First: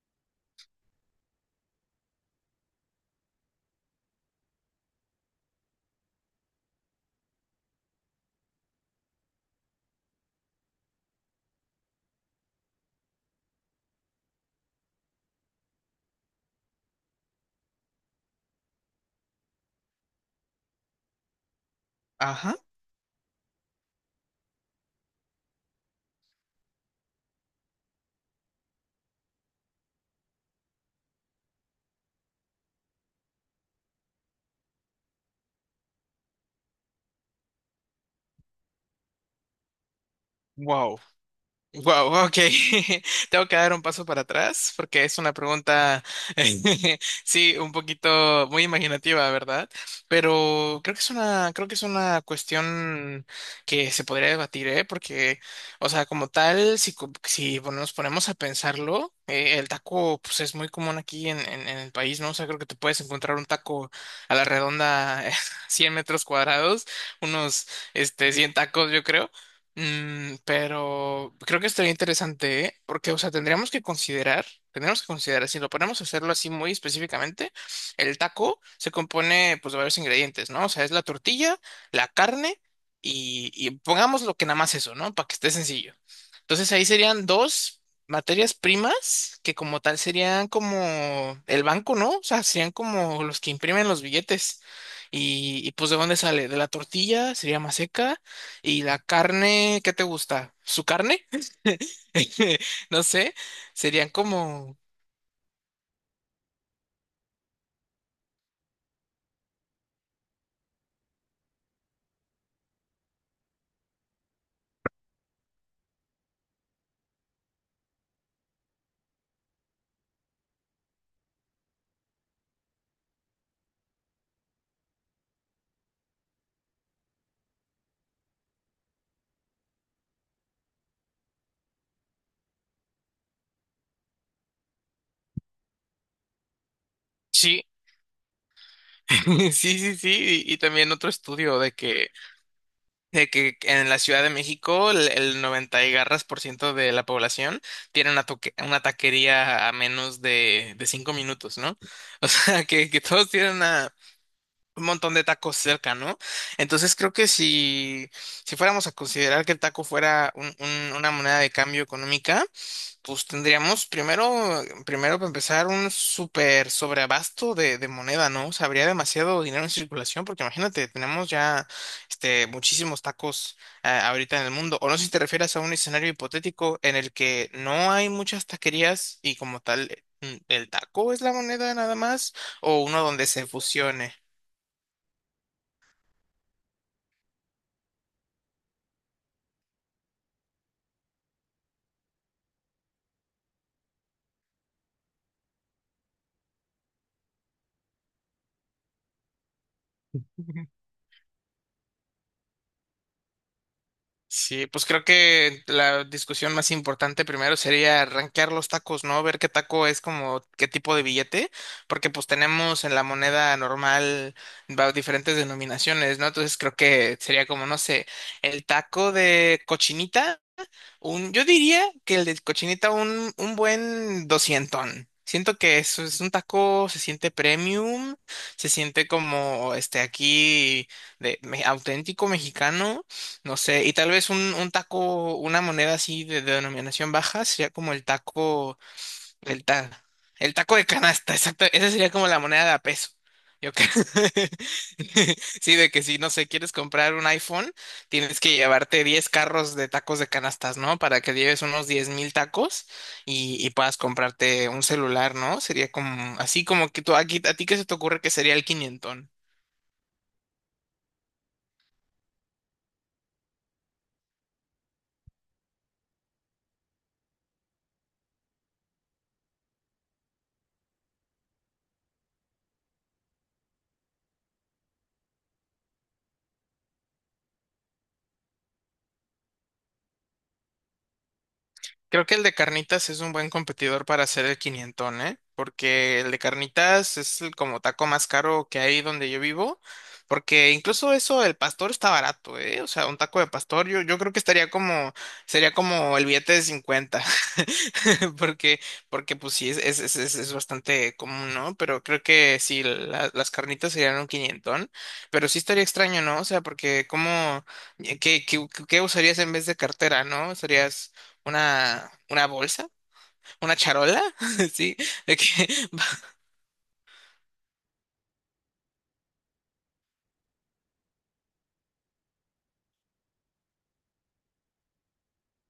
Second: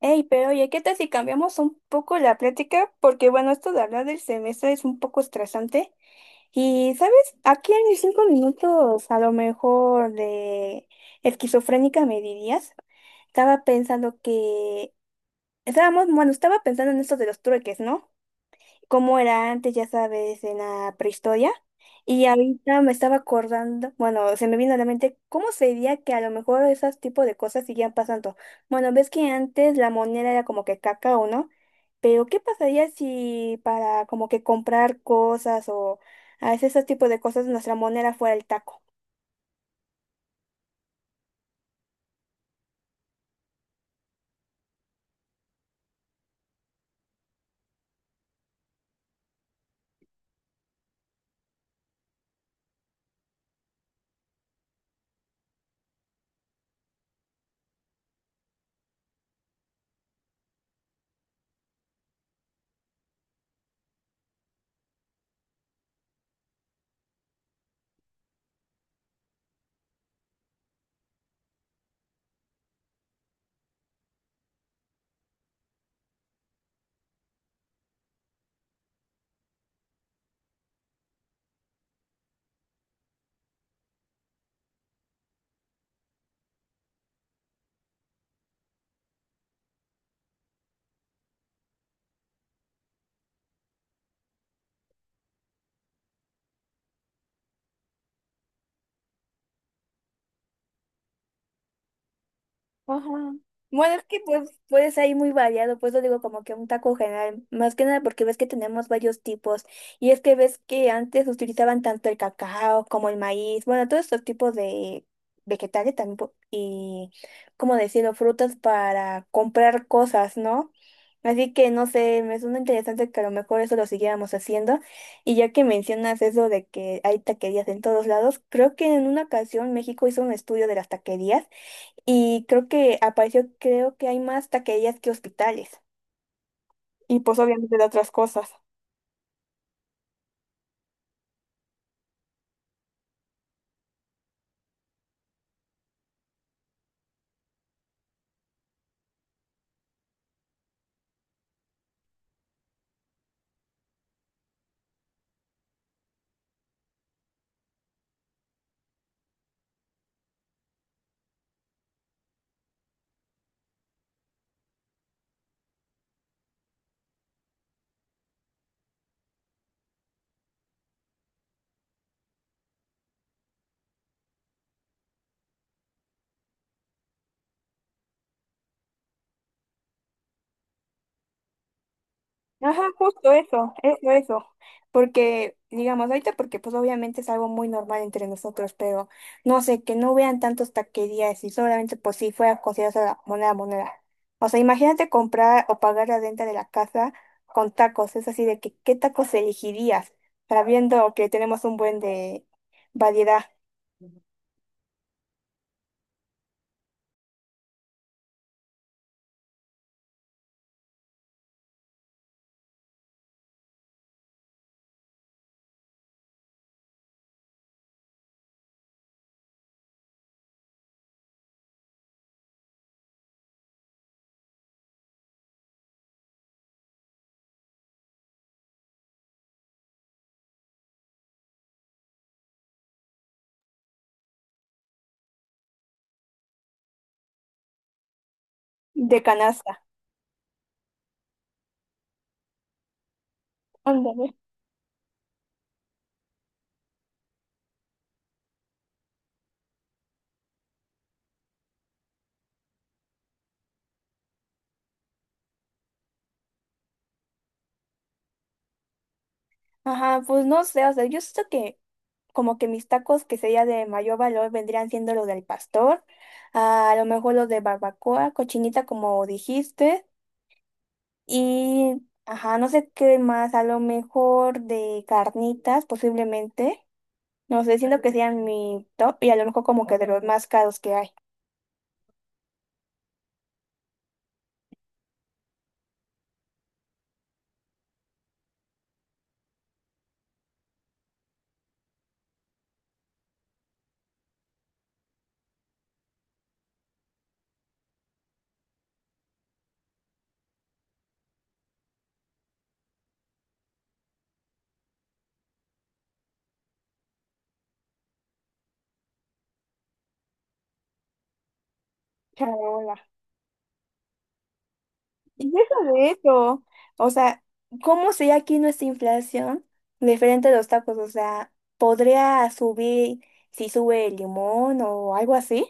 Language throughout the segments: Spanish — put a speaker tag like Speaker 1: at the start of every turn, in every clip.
Speaker 1: Ey, pero oye, ¿qué tal si cambiamos un poco la plática? Porque bueno, esto de hablar del semestre es un poco estresante. Y ¿sabes? Aquí en mis 5 minutos, a lo mejor de esquizofrénica me dirías. Estaba pensando que... estaba pensando en esto de los trueques, ¿no? Cómo era antes, ya sabes, en la prehistoria. Y
Speaker 2: Ajá.
Speaker 1: ahorita me estaba acordando, bueno, se me vino a la mente cómo sería que a lo mejor esos tipos de cosas siguieran pasando. Bueno, ves que antes la moneda era como que cacao, ¿no? Pero ¿qué pasaría si para como que comprar cosas o a veces esos tipos de cosas nuestra moneda fuera el taco?
Speaker 2: Wow. Wow, ok. Tengo que dar un paso para atrás porque es una pregunta, sí, un poquito muy imaginativa, ¿verdad? Pero creo que es una cuestión que se podría debatir, ¿eh? Porque, o sea, como tal, si nos ponemos a pensarlo, el taco, pues es muy común aquí en el país, ¿no? O sea, creo que te puedes encontrar un taco a la redonda, 100 metros cuadrados, unos, 100 tacos, yo creo. Pero creo que estaría interesante, ¿eh? Porque, o sea, tendríamos que considerar, si lo ponemos a hacerlo así muy específicamente, el taco se compone, pues, de varios ingredientes, ¿no? O sea, es la tortilla, la carne y pongamos lo que nada más eso, ¿no? Para que esté sencillo. Entonces ahí serían dos materias primas que como tal serían como el banco, ¿no? O sea, serían como los que imprimen los billetes. Y pues, ¿de dónde sale? De la tortilla, sería más, y la carne, ¿qué te gusta? ¿Su carne? No
Speaker 1: Ajá.
Speaker 2: sé,
Speaker 1: Bueno, es
Speaker 2: serían
Speaker 1: que pues
Speaker 2: como...
Speaker 1: puedes ahí muy variado, pues lo digo como que un taco general, más que nada porque ves que tenemos varios tipos, y es que ves que antes utilizaban tanto el cacao como el maíz, bueno, todos estos tipos de vegetales también po- y, como decirlo, frutas para comprar cosas, ¿no? Así que no sé, me suena interesante que a lo mejor eso lo siguiéramos haciendo. Y ya que mencionas eso de que hay taquerías en todos lados, creo que en una ocasión México hizo un estudio de las taquerías y creo que apareció, creo que hay más taquerías que hospitales. Y pues
Speaker 2: Sí,
Speaker 1: obviamente de otras cosas.
Speaker 2: sí, sí, sí. Y también otro estudio de que, en la Ciudad de México el 90 y garras por ciento de la población tiene una taquería a menos de 5 minutos, ¿no? O sea, que todos tienen un montón de tacos cerca, ¿no? Entonces creo que si fuéramos a considerar que el taco fuera una moneda de cambio económica. Pues tendríamos primero para empezar, un súper sobreabasto de moneda, ¿no? O sea, habría demasiado dinero en circulación, porque imagínate, tenemos ya muchísimos tacos ahorita en el mundo. O no sé si te refieres a un escenario hipotético en el que no hay muchas taquerías y como tal, el taco es la moneda nada más,
Speaker 1: Ajá,
Speaker 2: o uno donde
Speaker 1: justo
Speaker 2: se
Speaker 1: eso, eso,
Speaker 2: fusione.
Speaker 1: eso. Porque, digamos, ahorita porque pues obviamente es algo muy normal entre nosotros, pero no sé, que no vean tantas taquerías y solamente pues si fuera considerada la moneda moneda. O sea, imagínate comprar o pagar la renta de la casa con tacos. Es así de que, ¿qué tacos elegirías? Sabiendo que tenemos un buen de variedad
Speaker 2: Sí, pues creo que la discusión más importante primero sería rankear los tacos, ¿no? Ver qué taco es como qué tipo de billete, porque pues tenemos en la moneda normal diferentes denominaciones, ¿no? Entonces creo que sería como, no sé, el taco de cochinita. Yo diría que el de cochinita un buen doscientón. Siento que eso es un taco, se siente premium, se siente como este aquí de auténtico mexicano, no sé, y tal vez un taco, una moneda así de, denominación baja, sería como el taco.
Speaker 1: de
Speaker 2: El,
Speaker 1: canasta.
Speaker 2: ta- el taco de canasta, exacto. Esa sería como la moneda de a peso. Yo creo.
Speaker 1: Ándale.
Speaker 2: Sí, de que si, no sé, quieres comprar un iPhone, tienes que llevarte 10 carros de tacos de canastas, ¿no? Para que lleves unos 10,000 tacos y puedas comprarte un celular, ¿no? Sería como, así como que tú, aquí, a ti, ¿qué se te ocurre que sería el quinientón?
Speaker 1: Ajá, pues no sé, o sea, yo siento que como que mis tacos que sería de mayor valor vendrían siendo los del pastor, a lo mejor los de barbacoa, cochinita como dijiste, y ajá, no sé qué más, a lo mejor de carnitas posiblemente, no sé, siento que sean mi top y a lo mejor como que de los más caros que hay.
Speaker 2: Creo que el de carnitas es un buen competidor para hacer el quinientón, ¿eh? Porque el de carnitas es el como taco más caro que hay donde yo vivo, porque incluso eso, el pastor está barato, ¿eh? O sea, un taco de pastor yo creo que estaría como, sería como el billete de 50. Porque, porque pues sí, es bastante común, ¿no? Pero creo que sí, las carnitas serían un quinientón, pero sí estaría extraño, ¿no? O sea, porque ¿cómo, qué usarías en vez de cartera, ¿no? ¿Usarías una bolsa? ¿Una charola? Sí, de que
Speaker 1: Y deja de eso. O sea, ¿cómo sería aquí nuestra inflación diferente a los tacos? O sea, ¿podría subir si sube el limón o algo así?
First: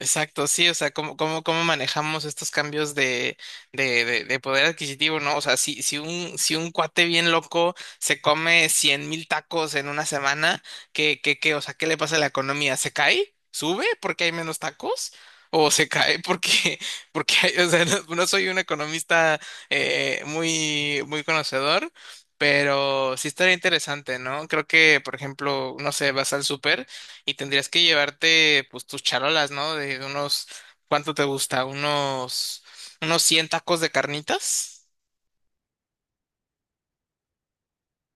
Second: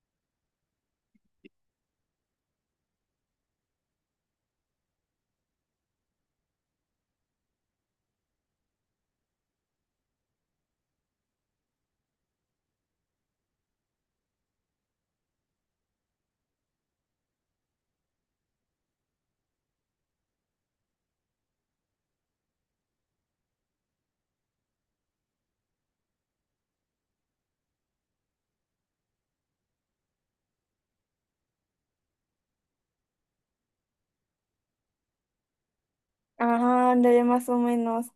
Speaker 2: Exacto, sí, o sea, cómo manejamos estos cambios de poder adquisitivo, ¿no? O sea, si un cuate bien loco se come 100,000 tacos en una semana, ¿Qué? O sea, ¿qué le pasa a la economía? ¿Se cae? ¿Sube porque hay menos tacos? ¿O se cae porque, o sea, no, no soy un economista muy, muy conocedor, pero sí estaría interesante, ¿no? Creo que, por ejemplo, no sé, vas al súper. Y tendrías que llevarte pues tus charolas, ¿no? De unos, ¿cuánto te gusta? Unos 100 tacos de carnitas.
Speaker 1: Ajá, ándale, más o menos.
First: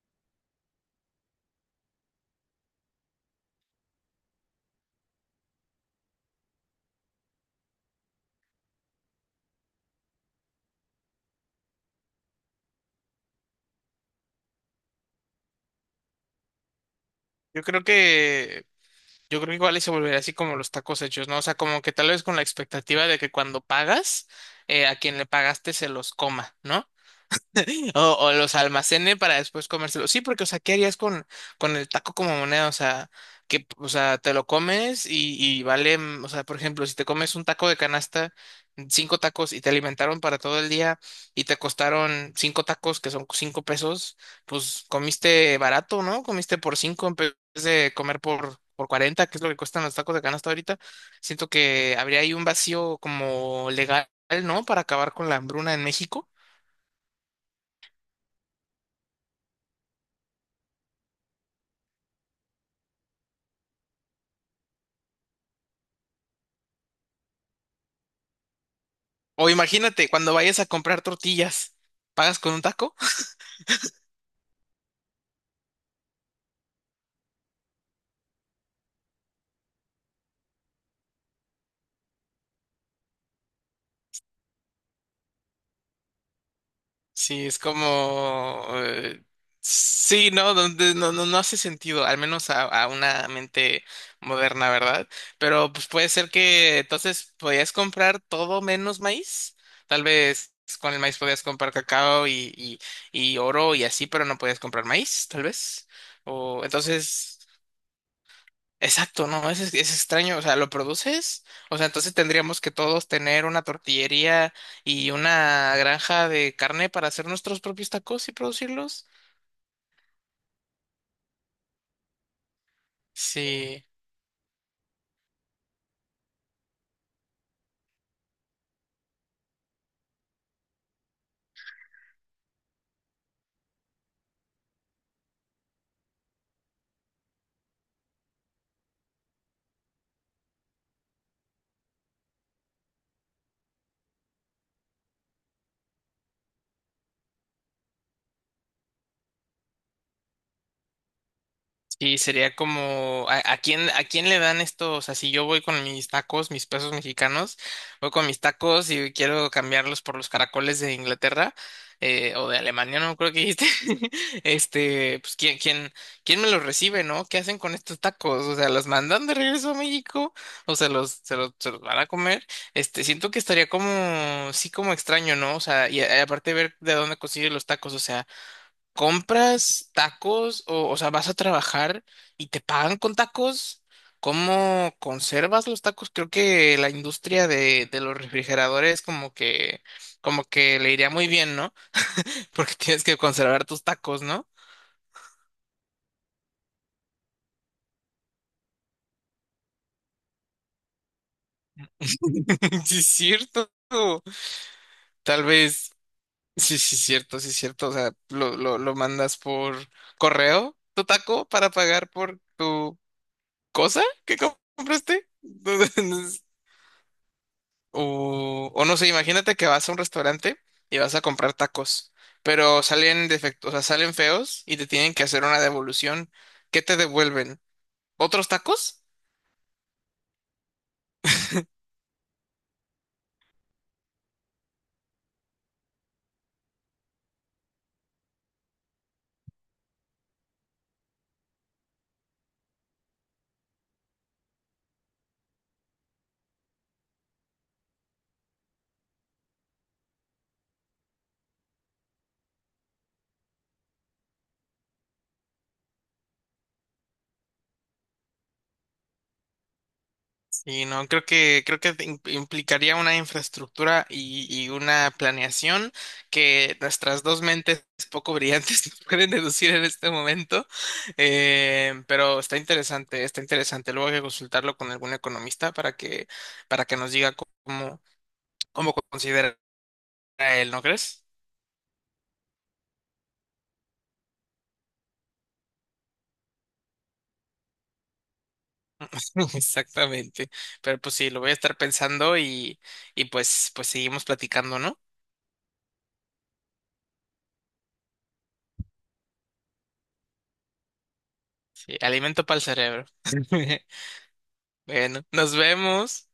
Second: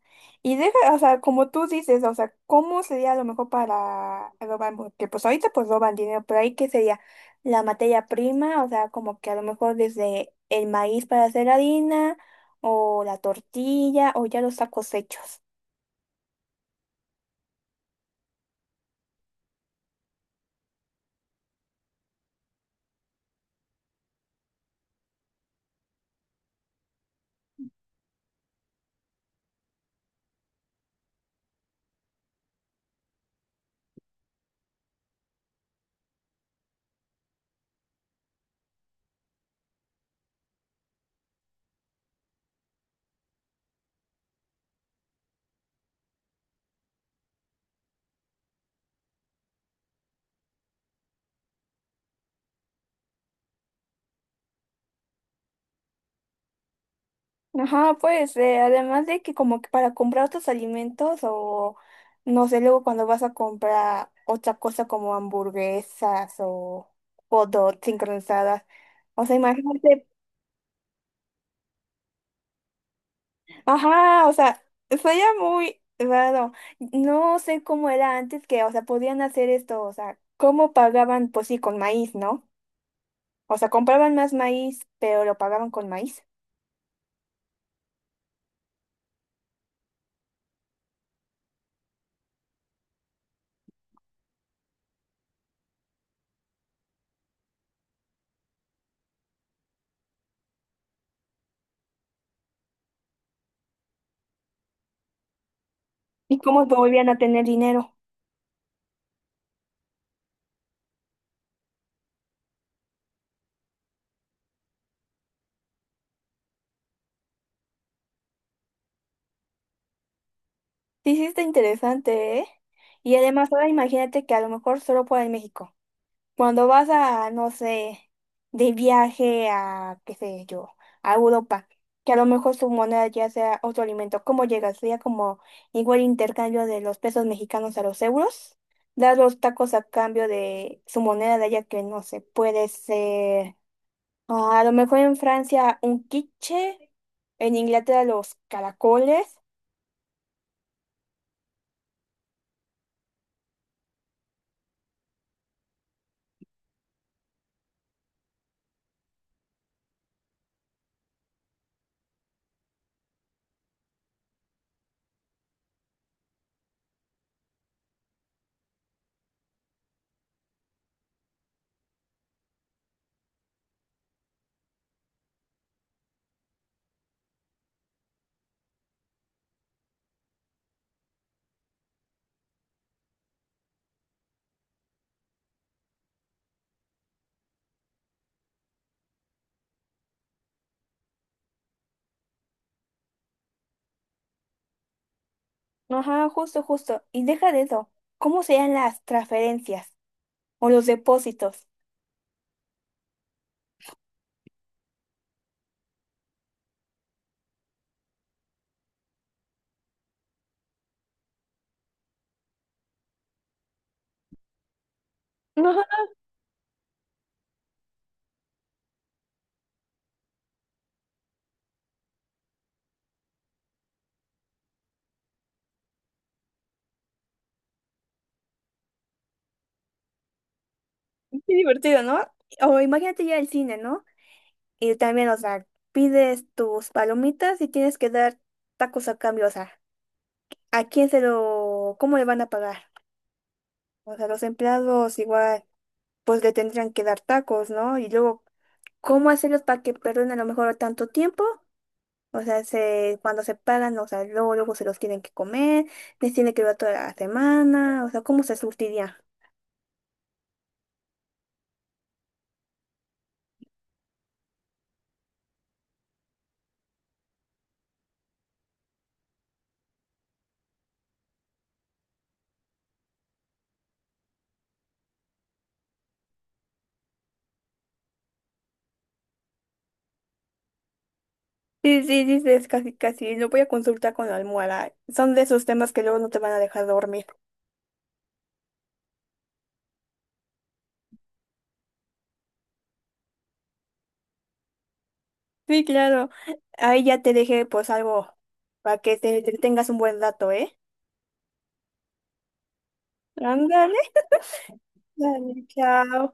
Speaker 1: Y deja, o sea, como tú dices, o sea, ¿cómo sería lo mejor para robar? Porque pues ahorita pues roban dinero, pero ahí qué sería la materia prima, o sea, como que a lo mejor desde el maíz para hacer harina, o la tortilla, o ya los tacos hechos.
Speaker 2: Yo creo que, yo creo que igual y se volvería así como los tacos hechos, ¿no? O sea, como que tal vez con la expectativa de que cuando pagas, a quien le pagaste se los coma, ¿no? O los almacene para después comérselos. Sí, porque, o sea, ¿qué harías con el taco como moneda? O sea, que, o sea, te lo comes y vale, o sea, por ejemplo, si te comes un taco de canasta, 5 tacos y te alimentaron para todo el día y te costaron 5 tacos, que son 5 pesos, pues comiste barato, ¿no? Comiste por 5 en vez de comer por 40, que es lo que cuestan los tacos de canasta ahorita. Siento que habría ahí un vacío como legal, ¿no? Para acabar con la hambruna en México.
Speaker 1: Ajá, pues además de que como que para comprar otros alimentos o no sé, luego cuando vas a comprar otra cosa como hamburguesas o hot dogs sincronizadas, o sea,
Speaker 2: O
Speaker 1: imagínate,
Speaker 2: imagínate, cuando vayas a comprar tortillas, ¿pagas con un taco?
Speaker 1: ajá, o sea, sería muy raro, no sé cómo era antes que, o sea, podían hacer esto, o sea, cómo pagaban, pues sí, con maíz, ¿no? O sea, compraban más maíz, pero lo pagaban con maíz.
Speaker 2: Sí, es como sí, no, no hace sentido, al menos a una mente moderna, ¿verdad? Pero pues puede ser que entonces podías comprar todo menos maíz. Tal vez con el maíz podías comprar cacao y oro y así, pero no podías comprar maíz, tal vez.
Speaker 1: ¿Y
Speaker 2: O
Speaker 1: cómo volvían a
Speaker 2: entonces...
Speaker 1: tener dinero?
Speaker 2: Exacto, no, es extraño, o sea, ¿lo produces? O sea, entonces tendríamos que todos tener una tortillería y una granja de carne para hacer nuestros propios tacos y producirlos.
Speaker 1: Sí, sí, está interesante, ¿eh? Y además, ahora
Speaker 2: Sí.
Speaker 1: imagínate que a lo mejor solo fuera en México. Cuando vas a, no sé, de viaje a, qué sé yo, a Europa, que a lo mejor su moneda ya sea otro alimento, ¿cómo llegas? Sería como igual intercambio de los pesos mexicanos a los euros. Dar los tacos a cambio de su moneda de allá que no sé, puede ser. Ah, a lo mejor en Francia un quiche, en Inglaterra los caracoles.
Speaker 2: Sí, sería como, ¿a quién le dan estos? O sea, si yo voy con mis tacos, mis pesos mexicanos, voy con mis tacos y quiero cambiarlos por los caracoles de Inglaterra o de Alemania, no creo que dijiste. Pues, ¿quién me los recibe, no? ¿Qué hacen con estos tacos? O sea, ¿los mandan de regreso a México o se los van a comer? Siento que estaría como, sí, como extraño, ¿no? O sea, y aparte ver de dónde consiguen los tacos, o sea. ¿Compras tacos o sea, vas a trabajar y te pagan con tacos? ¿Cómo conservas los tacos? Creo que la industria de los refrigeradores como que le iría muy bien, ¿no? Porque tienes que conservar tus tacos, ¿no?
Speaker 1: Ajá, justo, justo. Y deja de eso. ¿Cómo serían las transferencias o los depósitos?
Speaker 2: Sí, es cierto. Tal vez, sí, sí, es cierto, sí, es cierto. O sea, lo mandas por correo, tu taco, para pagar por tu cosa que compraste.
Speaker 1: Ajá.
Speaker 2: O no sé, imagínate que vas a un restaurante y vas a comprar tacos, pero salen defectos, o sea, salen feos y te tienen que hacer una devolución. ¿Qué te devuelven? ¿Otros tacos?
Speaker 1: Qué divertido, ¿no? O imagínate ya el cine, ¿no? Y también, o sea, pides tus palomitas y tienes que dar tacos a cambio, o sea, ¿a quién se lo, cómo le van a pagar? O sea, los empleados igual, pues le tendrían que dar tacos, ¿no? Y luego, ¿cómo hacerlos para que perdonen a lo mejor tanto tiempo? O sea, se, cuando se pagan, o sea, luego, luego se los tienen que comer, les tiene que dar toda la semana, o sea, ¿cómo se surtiría?
Speaker 2: Y no, creo que implicaría una infraestructura y una planeación que nuestras dos mentes poco brillantes no pueden deducir en este momento. Pero está interesante, está interesante. Luego hay que consultarlo con algún economista para que nos diga cómo, cómo considera a él, ¿no crees?
Speaker 1: Sí, sí, sí, sí, es casi, casi, lo voy a consultar con la almohada. Son de esos temas que luego no te van a dejar dormir.
Speaker 2: Exactamente. Pero pues sí, lo voy a estar pensando y pues seguimos platicando, ¿no?
Speaker 1: Sí, claro. Ahí ya te dejé pues algo para que te tengas un buen dato, ¿eh?
Speaker 2: Sí, alimento para el cerebro.
Speaker 1: Ándale,
Speaker 2: Bueno, nos
Speaker 1: dale, chao.
Speaker 2: vemos.